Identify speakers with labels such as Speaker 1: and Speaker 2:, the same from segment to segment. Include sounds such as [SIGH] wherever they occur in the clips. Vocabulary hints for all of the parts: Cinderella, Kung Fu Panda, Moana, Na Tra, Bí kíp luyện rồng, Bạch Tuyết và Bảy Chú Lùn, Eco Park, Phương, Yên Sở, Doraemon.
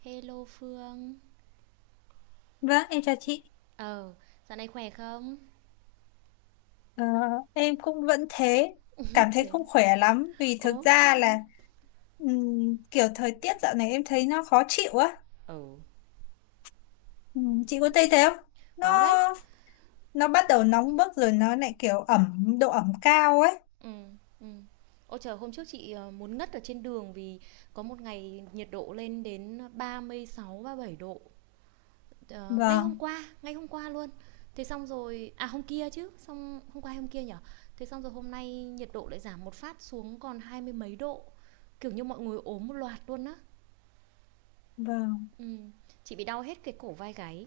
Speaker 1: Hello Phương.
Speaker 2: Vâng, em chào chị.
Speaker 1: Ờ, Dạo này khỏe không?
Speaker 2: Ờ, em cũng vẫn thế, cảm thấy
Speaker 1: Thế à?
Speaker 2: không khỏe lắm vì thực
Speaker 1: Ồ thế
Speaker 2: ra
Speaker 1: hả?
Speaker 2: là kiểu thời tiết dạo này em thấy nó khó chịu á.
Speaker 1: Ừ.
Speaker 2: Chị có thấy thế không? Nó
Speaker 1: Có đấy.
Speaker 2: nó bắt đầu nóng bức rồi nó lại kiểu ẩm độ ẩm cao ấy.
Speaker 1: Ừ, ừ. Ôi trời, hôm trước chị muốn ngất ở trên đường vì có một ngày nhiệt độ lên đến 36, bảy độ. Ờ,
Speaker 2: Vâng,
Speaker 1: ngay hôm qua luôn. Thế xong rồi, à hôm kia chứ, xong hôm qua hay hôm kia nhở? Thế xong rồi hôm nay nhiệt độ lại giảm một phát xuống còn hai mươi mấy độ. Kiểu như mọi người ốm một loạt luôn á.
Speaker 2: vâng.
Speaker 1: Ừ. Chị bị đau hết cái cổ vai gáy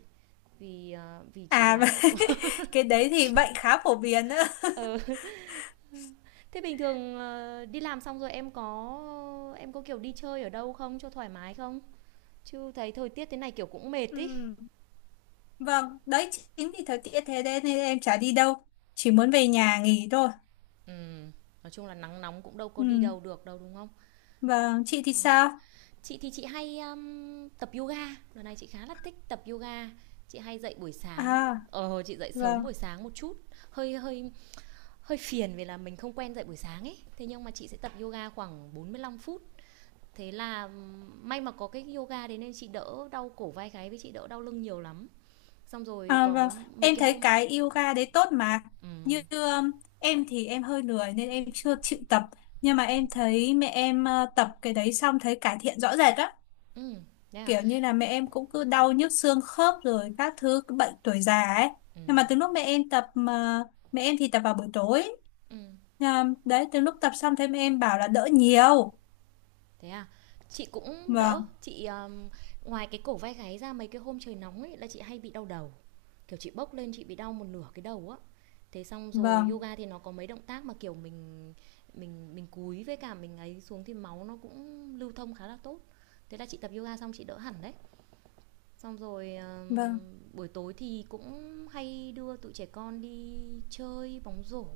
Speaker 1: vì chị
Speaker 2: À [LAUGHS] và
Speaker 1: đoán là.
Speaker 2: cái đấy thì bệnh khá phổ biến nữa.
Speaker 1: Ừ. [LAUGHS] Thế bình thường, đi làm xong rồi em có, kiểu, đi chơi ở đâu không cho thoải mái không? Chứ thấy thời tiết thế này, kiểu, cũng mệt ấy.
Speaker 2: Ừm, Vâng, đấy chính vì thời tiết thế đấy nên em chả đi đâu, chỉ muốn về nhà nghỉ thôi.
Speaker 1: Ừm, nói chung là nắng nóng cũng đâu có đi
Speaker 2: Ừm,
Speaker 1: đâu được đâu, đúng không?
Speaker 2: Vâng, chị thì
Speaker 1: Ờ.
Speaker 2: sao?
Speaker 1: Chị thì chị hay, tập yoga, lần này chị khá là thích tập yoga. Chị hay dậy buổi sáng,
Speaker 2: À,
Speaker 1: chị dậy sớm
Speaker 2: vâng.
Speaker 1: buổi sáng một chút, hơi hơi hơi phiền vì là mình không quen dậy buổi sáng ấy. Thế nhưng mà chị sẽ tập yoga khoảng 45 phút, thế là may mà có cái yoga đấy nên chị đỡ đau cổ vai gáy với chị đỡ đau lưng nhiều lắm, xong rồi
Speaker 2: À, vâng,
Speaker 1: có mấy
Speaker 2: em
Speaker 1: cái
Speaker 2: thấy
Speaker 1: hôm.
Speaker 2: cái yoga đấy tốt mà.
Speaker 1: Ừ,
Speaker 2: Như em thì em hơi lười nên em chưa chịu tập. Nhưng mà em thấy mẹ em tập cái đấy xong thấy cải thiện rõ rệt á.
Speaker 1: ừ. Thế à?
Speaker 2: Kiểu như là mẹ em cũng cứ đau nhức xương khớp rồi các thứ cái bệnh tuổi già ấy.
Speaker 1: Ừ,
Speaker 2: Nhưng mà từ lúc mẹ em tập mà mẹ em thì tập vào buổi tối.
Speaker 1: ừ.
Speaker 2: À, đấy, từ lúc tập xong thấy mẹ em bảo là đỡ nhiều.
Speaker 1: Thế à? chị cũng đỡ
Speaker 2: Vâng,
Speaker 1: chị um, Ngoài cái cổ vai gáy ra, mấy cái hôm trời nóng ấy là chị hay bị đau đầu, kiểu chị bốc lên chị bị đau một nửa cái đầu á. Thế xong rồi
Speaker 2: vâng,
Speaker 1: yoga thì nó có mấy động tác mà kiểu mình cúi với cả mình ấy xuống thì máu nó cũng lưu thông khá là tốt. Thế là chị tập yoga xong chị đỡ hẳn đấy. Xong rồi,
Speaker 2: vâng,
Speaker 1: buổi tối thì cũng hay đưa tụi trẻ con đi chơi bóng rổ,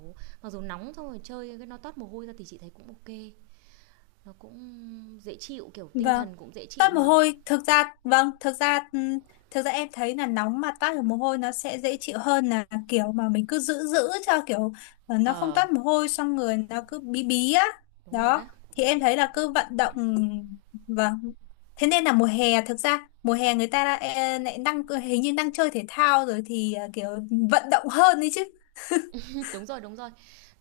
Speaker 1: mặc dù nóng xong rồi chơi cái nó toát mồ hôi ra thì chị thấy cũng OK. Nó cũng dễ chịu, kiểu, tinh
Speaker 2: vâng.
Speaker 1: thần cũng dễ chịu
Speaker 2: Toát mồ
Speaker 1: mà.
Speaker 2: hôi, thực ra, vâng, thực ra em thấy là nóng mà toát được mồ hôi nó sẽ dễ chịu hơn là kiểu mà mình cứ giữ giữ cho kiểu nó không
Speaker 1: ờ,
Speaker 2: toát mồ hôi xong người nó cứ bí bí á.
Speaker 1: đúng rồi
Speaker 2: Đó
Speaker 1: đó.
Speaker 2: thì em thấy là cứ vận động, vâng, thế nên là mùa hè, thực ra mùa hè người ta đã, lại đang hình như đang chơi thể thao rồi thì kiểu vận động hơn đấy chứ.
Speaker 1: [LAUGHS] Đúng rồi, đúng rồi.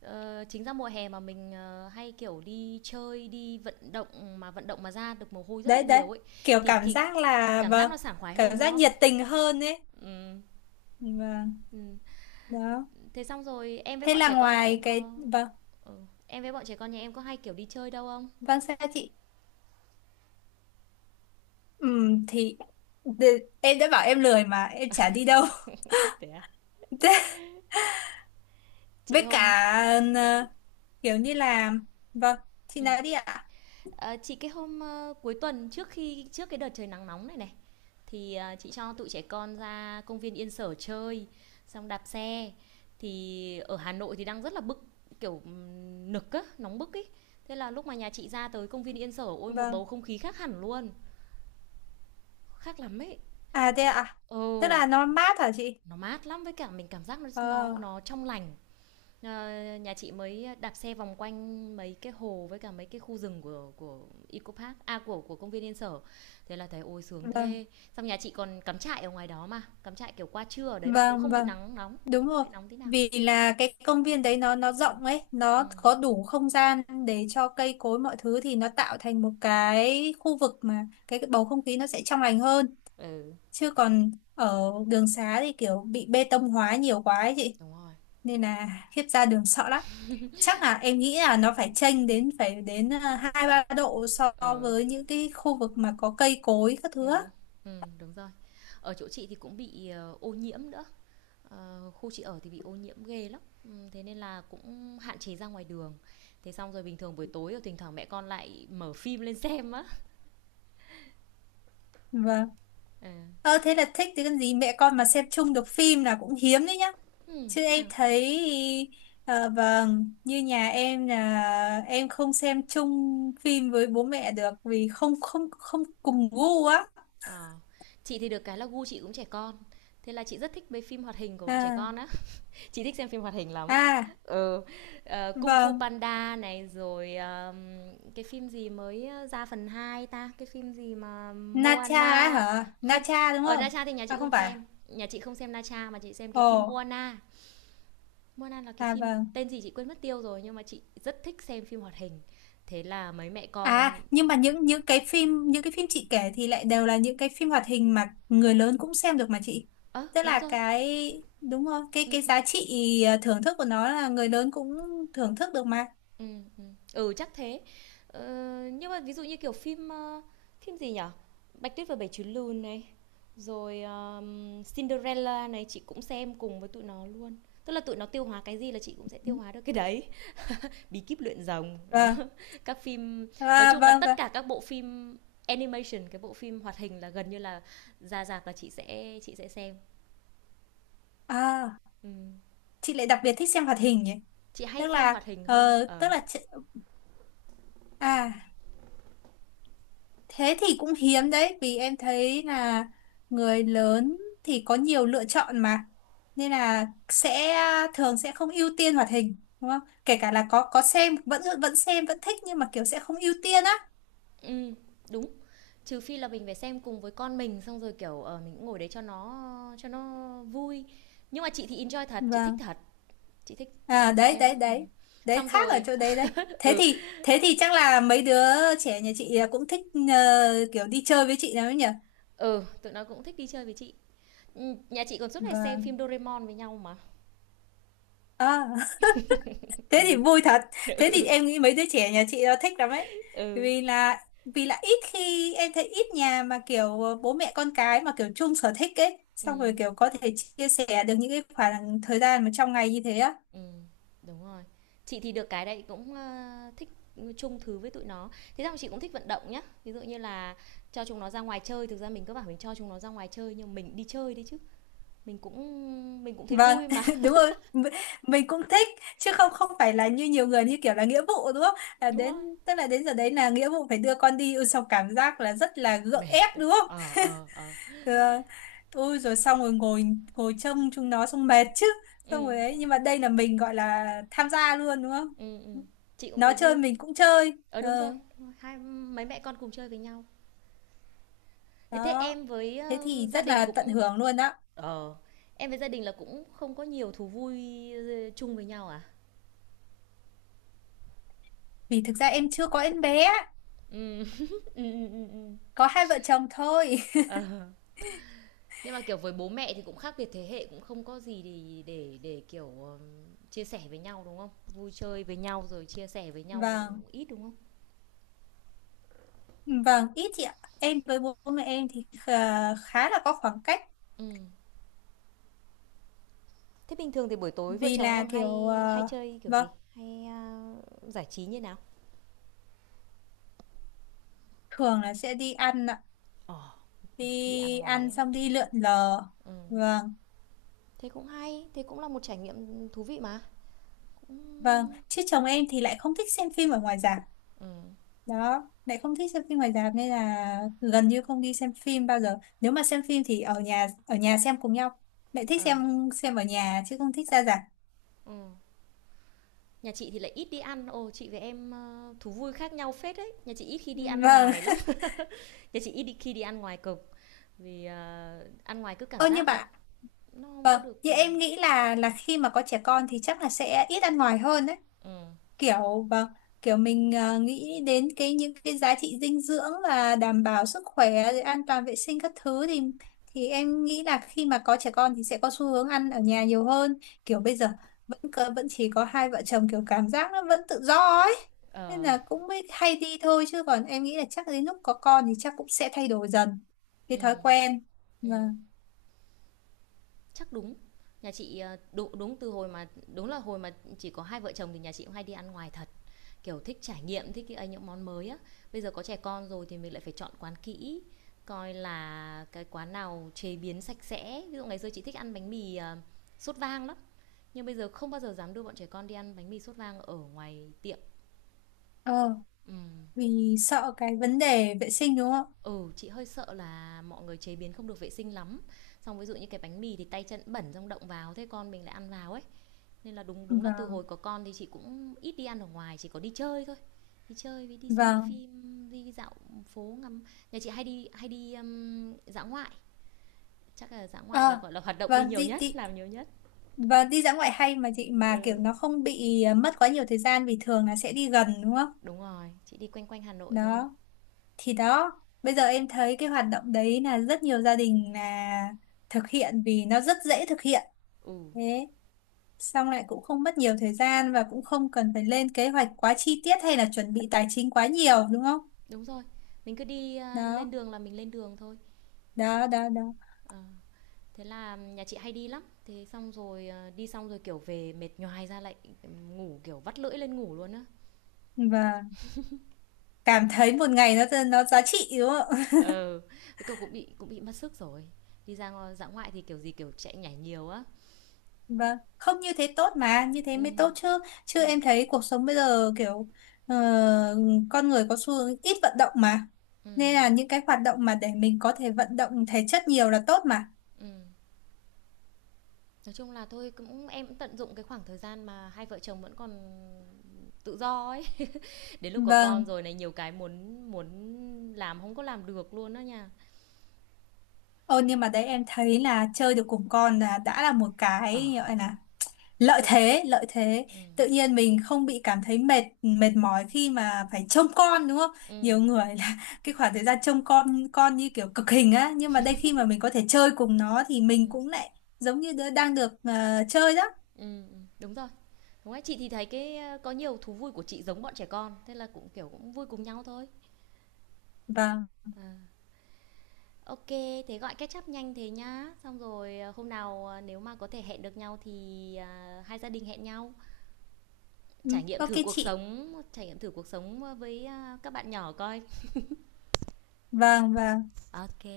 Speaker 1: Chính ra mùa hè mà mình, hay, kiểu, đi chơi, đi vận động mà ra được mồ hôi rất là
Speaker 2: Đấy đấy,
Speaker 1: nhiều ấy,
Speaker 2: kiểu
Speaker 1: thì
Speaker 2: cảm
Speaker 1: thì
Speaker 2: giác là,
Speaker 1: cảm giác
Speaker 2: vâng,
Speaker 1: nó sảng khoái hơn,
Speaker 2: cảm
Speaker 1: đúng
Speaker 2: giác
Speaker 1: không?
Speaker 2: nhiệt tình hơn ấy.
Speaker 1: Ừm,
Speaker 2: Vâng,
Speaker 1: ừm.
Speaker 2: đó,
Speaker 1: Thế xong rồi em với
Speaker 2: thế
Speaker 1: bọn
Speaker 2: là
Speaker 1: trẻ con nhà
Speaker 2: ngoài
Speaker 1: em
Speaker 2: cái,
Speaker 1: có.
Speaker 2: vâng.
Speaker 1: Ừ. Em với bọn trẻ con nhà em có hay, kiểu, đi chơi đâu không?
Speaker 2: Vâng, sao chị? Thì em đã bảo em lười mà em chả đi đâu.
Speaker 1: Thế à?
Speaker 2: [LAUGHS] Thế,
Speaker 1: Chị
Speaker 2: với cả,
Speaker 1: hôm
Speaker 2: ờ, kiểu như là, vâng, chị
Speaker 1: ừm,
Speaker 2: nói đi ạ.
Speaker 1: ờ, chị cái hôm, ơ, Cuối tuần trước khi trước cái đợt trời nắng nóng này này, thì, chị cho tụi trẻ con ra công viên Yên Sở chơi, xong đạp xe. Thì ở Hà Nội thì đang rất là bức, kiểu, nực á, nóng bức ý. Thế là lúc mà nhà chị ra tới công viên Yên Sở, ôi, một bầu
Speaker 2: Vâng.
Speaker 1: không khí khác hẳn luôn, khác lắm ấy.
Speaker 2: À, thế ạ. Tức
Speaker 1: Ừ,
Speaker 2: là nó mát hả chị?
Speaker 1: nó mát lắm, với cả mình cảm giác nó nó
Speaker 2: Ờ,
Speaker 1: nó trong lành. Ờ, Nhà chị mới đạp xe vòng quanh mấy cái hồ với cả mấy cái khu rừng của Eco Park, à, của công viên Yên Sở. Thế là thấy ôi sướng
Speaker 2: vâng,
Speaker 1: thế. Xong nhà chị còn cắm trại ở ngoài đó mà, cắm trại kiểu qua trưa ở đấy mà cũng
Speaker 2: vâng,
Speaker 1: không bị
Speaker 2: vâng,
Speaker 1: nắng nóng,
Speaker 2: đúng
Speaker 1: không
Speaker 2: rồi.
Speaker 1: bị nóng tí nào.
Speaker 2: Vì là cái công viên đấy nó rộng ấy,
Speaker 1: Ừ.
Speaker 2: nó có đủ không gian để cho cây cối mọi thứ thì nó tạo thành một cái khu vực mà cái bầu không khí nó sẽ trong lành hơn.
Speaker 1: Ừ,
Speaker 2: Chứ còn ở đường xá thì kiểu bị bê tông hóa nhiều quá ấy chị,
Speaker 1: đúng rồi.
Speaker 2: nên là khiếp ra đường sợ lắm. Chắc là em nghĩ là nó phải chênh đến, phải đến hai ba độ so
Speaker 1: Ừ.
Speaker 2: với những cái khu vực mà có cây cối các
Speaker 1: Ừ.
Speaker 2: thứ á.
Speaker 1: Ừ, đúng rồi. Ở chỗ chị thì cũng bị ô nhiễm nữa. Khu chị ở thì bị ô nhiễm ghê lắm. Ừ, thế nên là cũng hạn chế ra ngoài đường. Thế xong rồi bình thường buổi tối thì thỉnh thoảng mẹ con lại mở phim lên xem á.
Speaker 2: Vâng.
Speaker 1: Ừ.
Speaker 2: Ờ, thế là thích thì cần gì, mẹ con mà xem chung được phim là cũng hiếm đấy nhá. Chứ
Speaker 1: Thế
Speaker 2: em
Speaker 1: hả?
Speaker 2: thấy vâng, như nhà em là em không xem chung phim với bố mẹ được vì không không không cùng gu á.
Speaker 1: Ờ. Chị thì được cái là gu chị cũng trẻ con, thế là chị rất thích mấy phim hoạt hình của bọn trẻ
Speaker 2: À,
Speaker 1: con á. [LAUGHS] Chị thích xem phim hoạt hình lắm.
Speaker 2: à,
Speaker 1: Ừ, Kung Fu
Speaker 2: vâng.
Speaker 1: Panda này, rồi, cái phim gì mới, ra phần 2 ta? Cái phim gì mà
Speaker 2: Nacha á
Speaker 1: Moana
Speaker 2: hả?
Speaker 1: không,
Speaker 2: Nacha đúng
Speaker 1: ở Na
Speaker 2: không?
Speaker 1: Tra thì nhà
Speaker 2: À
Speaker 1: chị không
Speaker 2: không phải à?
Speaker 1: xem, nhà chị không xem Na Tra mà chị xem cái
Speaker 2: Ồ.
Speaker 1: phim Moana. Moana là cái
Speaker 2: À,
Speaker 1: phim
Speaker 2: vâng.
Speaker 1: tên gì chị quên mất tiêu rồi, nhưng mà chị rất thích xem phim hoạt hình. Thế là mấy mẹ con.
Speaker 2: À, nhưng mà những cái phim chị kể thì lại đều là những cái phim hoạt hình mà người lớn cũng xem được mà chị. Tức
Speaker 1: Đúng
Speaker 2: là
Speaker 1: rồi,
Speaker 2: cái, đúng không? Cái cái
Speaker 1: ừm.
Speaker 2: giá trị thưởng thức của nó là người lớn cũng thưởng thức được mà.
Speaker 1: Ừ, chắc thế. Ờ, nhưng mà ví dụ như kiểu phim, phim gì nhở, Bạch Tuyết và Bảy Chú Lùn này, rồi, Cinderella này chị cũng xem cùng với tụi nó luôn. Tức là tụi nó tiêu hóa cái gì là chị cũng sẽ tiêu hóa được cái đấy. Bí kíp luyện rồng, đó.
Speaker 2: Vâng.
Speaker 1: [LAUGHS] Các phim nói
Speaker 2: À,
Speaker 1: chung là
Speaker 2: vâng,
Speaker 1: tất
Speaker 2: vâng.
Speaker 1: cả các bộ phim animation, cái bộ phim hoạt hình là gần như là ra rạp là chị sẽ xem.
Speaker 2: À,
Speaker 1: Ừm,
Speaker 2: chị lại đặc biệt thích xem hoạt hình nhỉ?
Speaker 1: chị hay
Speaker 2: Tức
Speaker 1: xem hoạt
Speaker 2: là,
Speaker 1: hình hơn.
Speaker 2: tức
Speaker 1: Ờ.
Speaker 2: là chị, à. Thế thì cũng hiếm đấy vì em thấy là người lớn thì có nhiều lựa chọn mà, nên là sẽ thường sẽ không ưu tiên hoạt hình đúng không? Kể cả là có xem vẫn vẫn xem vẫn thích nhưng mà kiểu sẽ không ưu tiên á.
Speaker 1: Ừm, đúng. Trừ phi là mình phải xem cùng với con mình, xong rồi, kiểu, mình cũng ngồi đấy cho nó vui. Nhưng mà chị thì enjoy thật, chị thích
Speaker 2: Vâng.
Speaker 1: thật, chị thích chị
Speaker 2: À,
Speaker 1: thích
Speaker 2: đấy
Speaker 1: xem
Speaker 2: đấy
Speaker 1: lắm.
Speaker 2: đấy. Đấy
Speaker 1: Xong
Speaker 2: khác ở
Speaker 1: rồi
Speaker 2: chỗ đấy đấy. Thế
Speaker 1: ừ,
Speaker 2: thì thế thì chắc là mấy đứa trẻ nhà chị à, cũng thích kiểu đi chơi với chị nào ấy nhỉ?
Speaker 1: ừ, tụi nó cũng thích đi chơi với chị. Nhà chị còn suốt ngày xem
Speaker 2: Vâng.
Speaker 1: phim Doraemon với nhau mà.
Speaker 2: À. Thế thì vui thật, thế thì
Speaker 1: [LAUGHS]
Speaker 2: em nghĩ mấy đứa trẻ nhà chị nó thích lắm ấy,
Speaker 1: Ừ,
Speaker 2: vì là vì là ít khi em thấy ít nhà mà kiểu bố mẹ con cái mà kiểu chung sở thích ấy, xong
Speaker 1: ừm,
Speaker 2: rồi kiểu có thể chia sẻ được những cái khoảng thời gian mà trong ngày như thế á.
Speaker 1: ừm, đúng rồi. Chị thì được cái đấy cũng, thích chung thứ với tụi nó. Thế xong chị cũng thích vận động nhá. Ví dụ như là cho chúng nó ra ngoài chơi, thực ra mình cứ bảo mình cho chúng nó ra ngoài chơi nhưng mình đi chơi đấy chứ. Mình cũng thấy
Speaker 2: Vâng.
Speaker 1: vui mà.
Speaker 2: [LAUGHS] Đúng
Speaker 1: [LAUGHS]
Speaker 2: rồi. Mình cũng thích, chứ không không phải là như nhiều người như kiểu là nghĩa vụ đúng không? À,
Speaker 1: Đúng rồi.
Speaker 2: đến tức là đến giờ đấy là nghĩa vụ phải đưa con đi. Ôi, xong cảm giác là rất là gượng ép
Speaker 1: Mệt.
Speaker 2: đúng không? Thế là, rồi xong rồi ngồi ngồi trông chúng nó xong mệt chứ.
Speaker 1: Ừ,
Speaker 2: Xong rồi đấy nhưng mà đây là mình gọi là tham gia luôn đúng không?
Speaker 1: ừ, ừ. Chị cũng
Speaker 2: Nó
Speaker 1: thấy
Speaker 2: chơi
Speaker 1: vui.
Speaker 2: mình cũng chơi.
Speaker 1: Đúng rồi,
Speaker 2: Ờ,
Speaker 1: đúng rồi. Hai mấy mẹ con cùng chơi với nhau. Thế thế
Speaker 2: đó.
Speaker 1: em với
Speaker 2: Thế thì
Speaker 1: gia
Speaker 2: rất
Speaker 1: đình
Speaker 2: là tận
Speaker 1: cũng.
Speaker 2: hưởng luôn đó.
Speaker 1: ờ em với gia đình là cũng không có nhiều thú vui chung với nhau à.
Speaker 2: Vì thực ra em chưa có em bé,
Speaker 1: Ừ. [LAUGHS] Ừ, ừ, ừ, ừ.
Speaker 2: có hai vợ chồng thôi.
Speaker 1: ờ nhưng mà kiểu với bố mẹ thì cũng khác biệt thế hệ cũng không có gì để kiểu chia sẻ với nhau đúng không, vui chơi với nhau rồi chia sẻ với
Speaker 2: [LAUGHS]
Speaker 1: nhau cũng
Speaker 2: Vâng,
Speaker 1: ít đúng không.
Speaker 2: vâng, ít chị ạ, em với bố mẹ em thì khá là có khoảng cách.
Speaker 1: Ừ. Thế bình thường thì buổi tối vợ
Speaker 2: Vì
Speaker 1: chồng
Speaker 2: là
Speaker 1: em hay
Speaker 2: kiểu
Speaker 1: hay chơi kiểu
Speaker 2: vâng,
Speaker 1: gì? Hay à, giải trí như nào?
Speaker 2: thường là sẽ đi ăn ạ,
Speaker 1: Ờ, oh. Đi ăn
Speaker 2: đi
Speaker 1: ngoài
Speaker 2: ăn xong
Speaker 1: á.
Speaker 2: đi lượn lờ.
Speaker 1: Ừ.
Speaker 2: Vâng.
Speaker 1: Thế cũng hay, thế cũng là một trải nghiệm thú vị mà. Ừ.
Speaker 2: Vâng, chứ chồng em thì lại không thích xem phim ở ngoài rạp.
Speaker 1: Ừ.
Speaker 2: Đó, lại không thích xem phim ngoài rạp nên là gần như không đi xem phim bao giờ. Nếu mà xem phim thì ở nhà, xem cùng nhau. Lại thích
Speaker 1: Ờ.
Speaker 2: xem ở nhà chứ không thích ra rạp.
Speaker 1: Ừ. Nhà chị thì lại ít đi ăn. Ồ, chị với em thú vui khác nhau phết đấy. Nhà chị ít khi đi ăn
Speaker 2: Vâng.
Speaker 1: ngoài lắm. [LAUGHS] Nhà chị ít đi khi đi ăn ngoài cực vì ăn ngoài cứ
Speaker 2: [LAUGHS]
Speaker 1: cảm
Speaker 2: Ơ như
Speaker 1: giác là
Speaker 2: bạn,
Speaker 1: nó không có
Speaker 2: vâng,
Speaker 1: được.
Speaker 2: như em nghĩ là khi mà có trẻ con thì chắc là sẽ ít ăn ngoài hơn đấy.
Speaker 1: Ừ.
Speaker 2: Kiểu, vâng, kiểu mình nghĩ đến cái những cái giá trị dinh dưỡng và đảm bảo sức khỏe rồi an toàn vệ sinh các thứ thì em nghĩ là khi mà có trẻ con thì sẽ có xu hướng ăn ở nhà nhiều hơn. Kiểu bây giờ vẫn vẫn chỉ có hai vợ chồng, kiểu cảm giác nó vẫn tự do ấy, nên
Speaker 1: Ờ.
Speaker 2: là cũng mới hay đi thôi chứ còn em nghĩ là chắc đến lúc có con thì chắc cũng sẽ thay đổi dần cái
Speaker 1: Ừ.
Speaker 2: thói quen.
Speaker 1: Ừ.
Speaker 2: Vâng.
Speaker 1: Chắc đúng. Nhà chị, ờ, đúng đúng từ hồi mà, đúng là hồi mà chỉ có hai vợ chồng thì nhà chị cũng hay đi ăn ngoài thật, kiểu, thích trải nghiệm, thích cái ấy những món mới á. Bây giờ có trẻ con rồi thì mình lại phải chọn quán kỹ, coi là cái quán nào chế biến sạch sẽ. Ví dụ ngày xưa chị thích ăn bánh mì, sốt vang lắm, nhưng bây giờ không bao giờ dám đưa bọn trẻ con đi ăn bánh mì sốt vang ở ngoài tiệm.
Speaker 2: Ờ,
Speaker 1: Ừm.
Speaker 2: vì sợ cái vấn đề vệ sinh đúng không?
Speaker 1: Ừ, chị hơi sợ là mọi người chế biến không được vệ sinh lắm. Xong ví dụ như cái bánh mì thì tay chân bẩn xong động vào, thế con mình lại ăn vào ấy. Nên là đúng đúng là từ
Speaker 2: Vâng,
Speaker 1: hồi có con thì chị cũng ít đi ăn ở ngoài, chỉ có đi chơi thôi, đi chơi với đi xem
Speaker 2: vâng.
Speaker 1: phim, đi dạo phố ngắm. Nhà chị hay đi dã ngoại, chắc là dã ngoại là
Speaker 2: Ờ,
Speaker 1: gọi là hoạt động đi
Speaker 2: vâng,
Speaker 1: nhiều
Speaker 2: đi,
Speaker 1: nhất,
Speaker 2: đi.
Speaker 1: làm nhiều nhất.
Speaker 2: Vâng, đi dã ngoại hay mà chị, mà kiểu
Speaker 1: Ừ,
Speaker 2: nó không bị à, mất quá nhiều thời gian vì thường là sẽ đi gần đúng không?
Speaker 1: đúng rồi, chị đi quanh quanh Hà Nội thôi.
Speaker 2: Đó, thì đó, bây giờ em thấy cái hoạt động đấy là rất nhiều gia đình là thực hiện vì nó rất dễ thực hiện.
Speaker 1: Ừ,
Speaker 2: Thế, xong lại cũng không mất nhiều thời gian và cũng không cần phải lên kế hoạch quá chi tiết hay là chuẩn bị tài chính quá nhiều đúng không?
Speaker 1: đúng rồi, mình cứ đi, lên
Speaker 2: Đó,
Speaker 1: đường là mình lên đường thôi.
Speaker 2: đó, đó, đó.
Speaker 1: Ờ, Thế là nhà chị hay đi lắm, thế xong rồi, đi xong rồi kiểu về mệt nhoài ra, lại ngủ kiểu vắt lưỡi lên ngủ luôn á.
Speaker 2: Và cảm thấy một ngày nó giá trị đúng không?
Speaker 1: Ừ, cái cậu cũng bị mất sức rồi. Đi ra dã ngoại thì kiểu gì kiểu chạy nhảy nhiều á.
Speaker 2: Vâng, không, như thế tốt mà, như thế mới
Speaker 1: Ừm,
Speaker 2: tốt chứ. Chứ em thấy cuộc sống bây giờ kiểu ờ, con người có xu hướng ít vận động mà.
Speaker 1: ừm,
Speaker 2: Nên là những cái hoạt động mà để mình có thể vận động thể chất nhiều là tốt mà.
Speaker 1: ừm. Nói chung là thôi cũng em cũng tận dụng cái khoảng thời gian mà hai vợ chồng vẫn còn tự do ấy. [LAUGHS] Đến lúc có con
Speaker 2: Vâng,
Speaker 1: rồi này nhiều cái muốn muốn làm không có làm được luôn đó nha.
Speaker 2: ô nhưng mà đấy em thấy là chơi được cùng con là đã là một
Speaker 1: Ờ,
Speaker 2: cái gọi là lợi
Speaker 1: Thôi,
Speaker 2: thế, lợi thế
Speaker 1: ừm,
Speaker 2: tự nhiên mình không bị cảm thấy mệt mệt mỏi khi mà phải trông con đúng không? Nhiều
Speaker 1: ừm,
Speaker 2: người là [LAUGHS] cái khoảng thời gian trông con như kiểu cực hình á, nhưng mà đây khi mà mình có thể chơi cùng nó thì mình
Speaker 1: ừm,
Speaker 2: cũng lại giống như đứa đang được chơi đó.
Speaker 1: đúng rồi. Đúng rồi, chị thì thấy cái, có nhiều thú vui của chị giống bọn trẻ con, thế là cũng kiểu cũng vui cùng nhau thôi.
Speaker 2: Vâng.
Speaker 1: À. OK, thế gọi catch up nhanh thế nhá. Xong rồi, hôm nào, nếu mà có thể hẹn được nhau thì, à, hai gia đình hẹn nhau,
Speaker 2: Ừ,
Speaker 1: trải nghiệm
Speaker 2: ok
Speaker 1: thử cuộc
Speaker 2: chị.
Speaker 1: sống trải nghiệm thử cuộc sống, ờ, với, các bạn nhỏ coi.
Speaker 2: Vâng, vâng,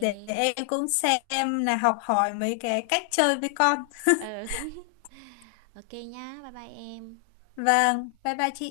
Speaker 2: để em cũng xem là học hỏi mấy cái cách chơi với con. [LAUGHS]
Speaker 1: Ừ, [LAUGHS] OK nhá. Bye bye em.
Speaker 2: Vâng, bye bye chị.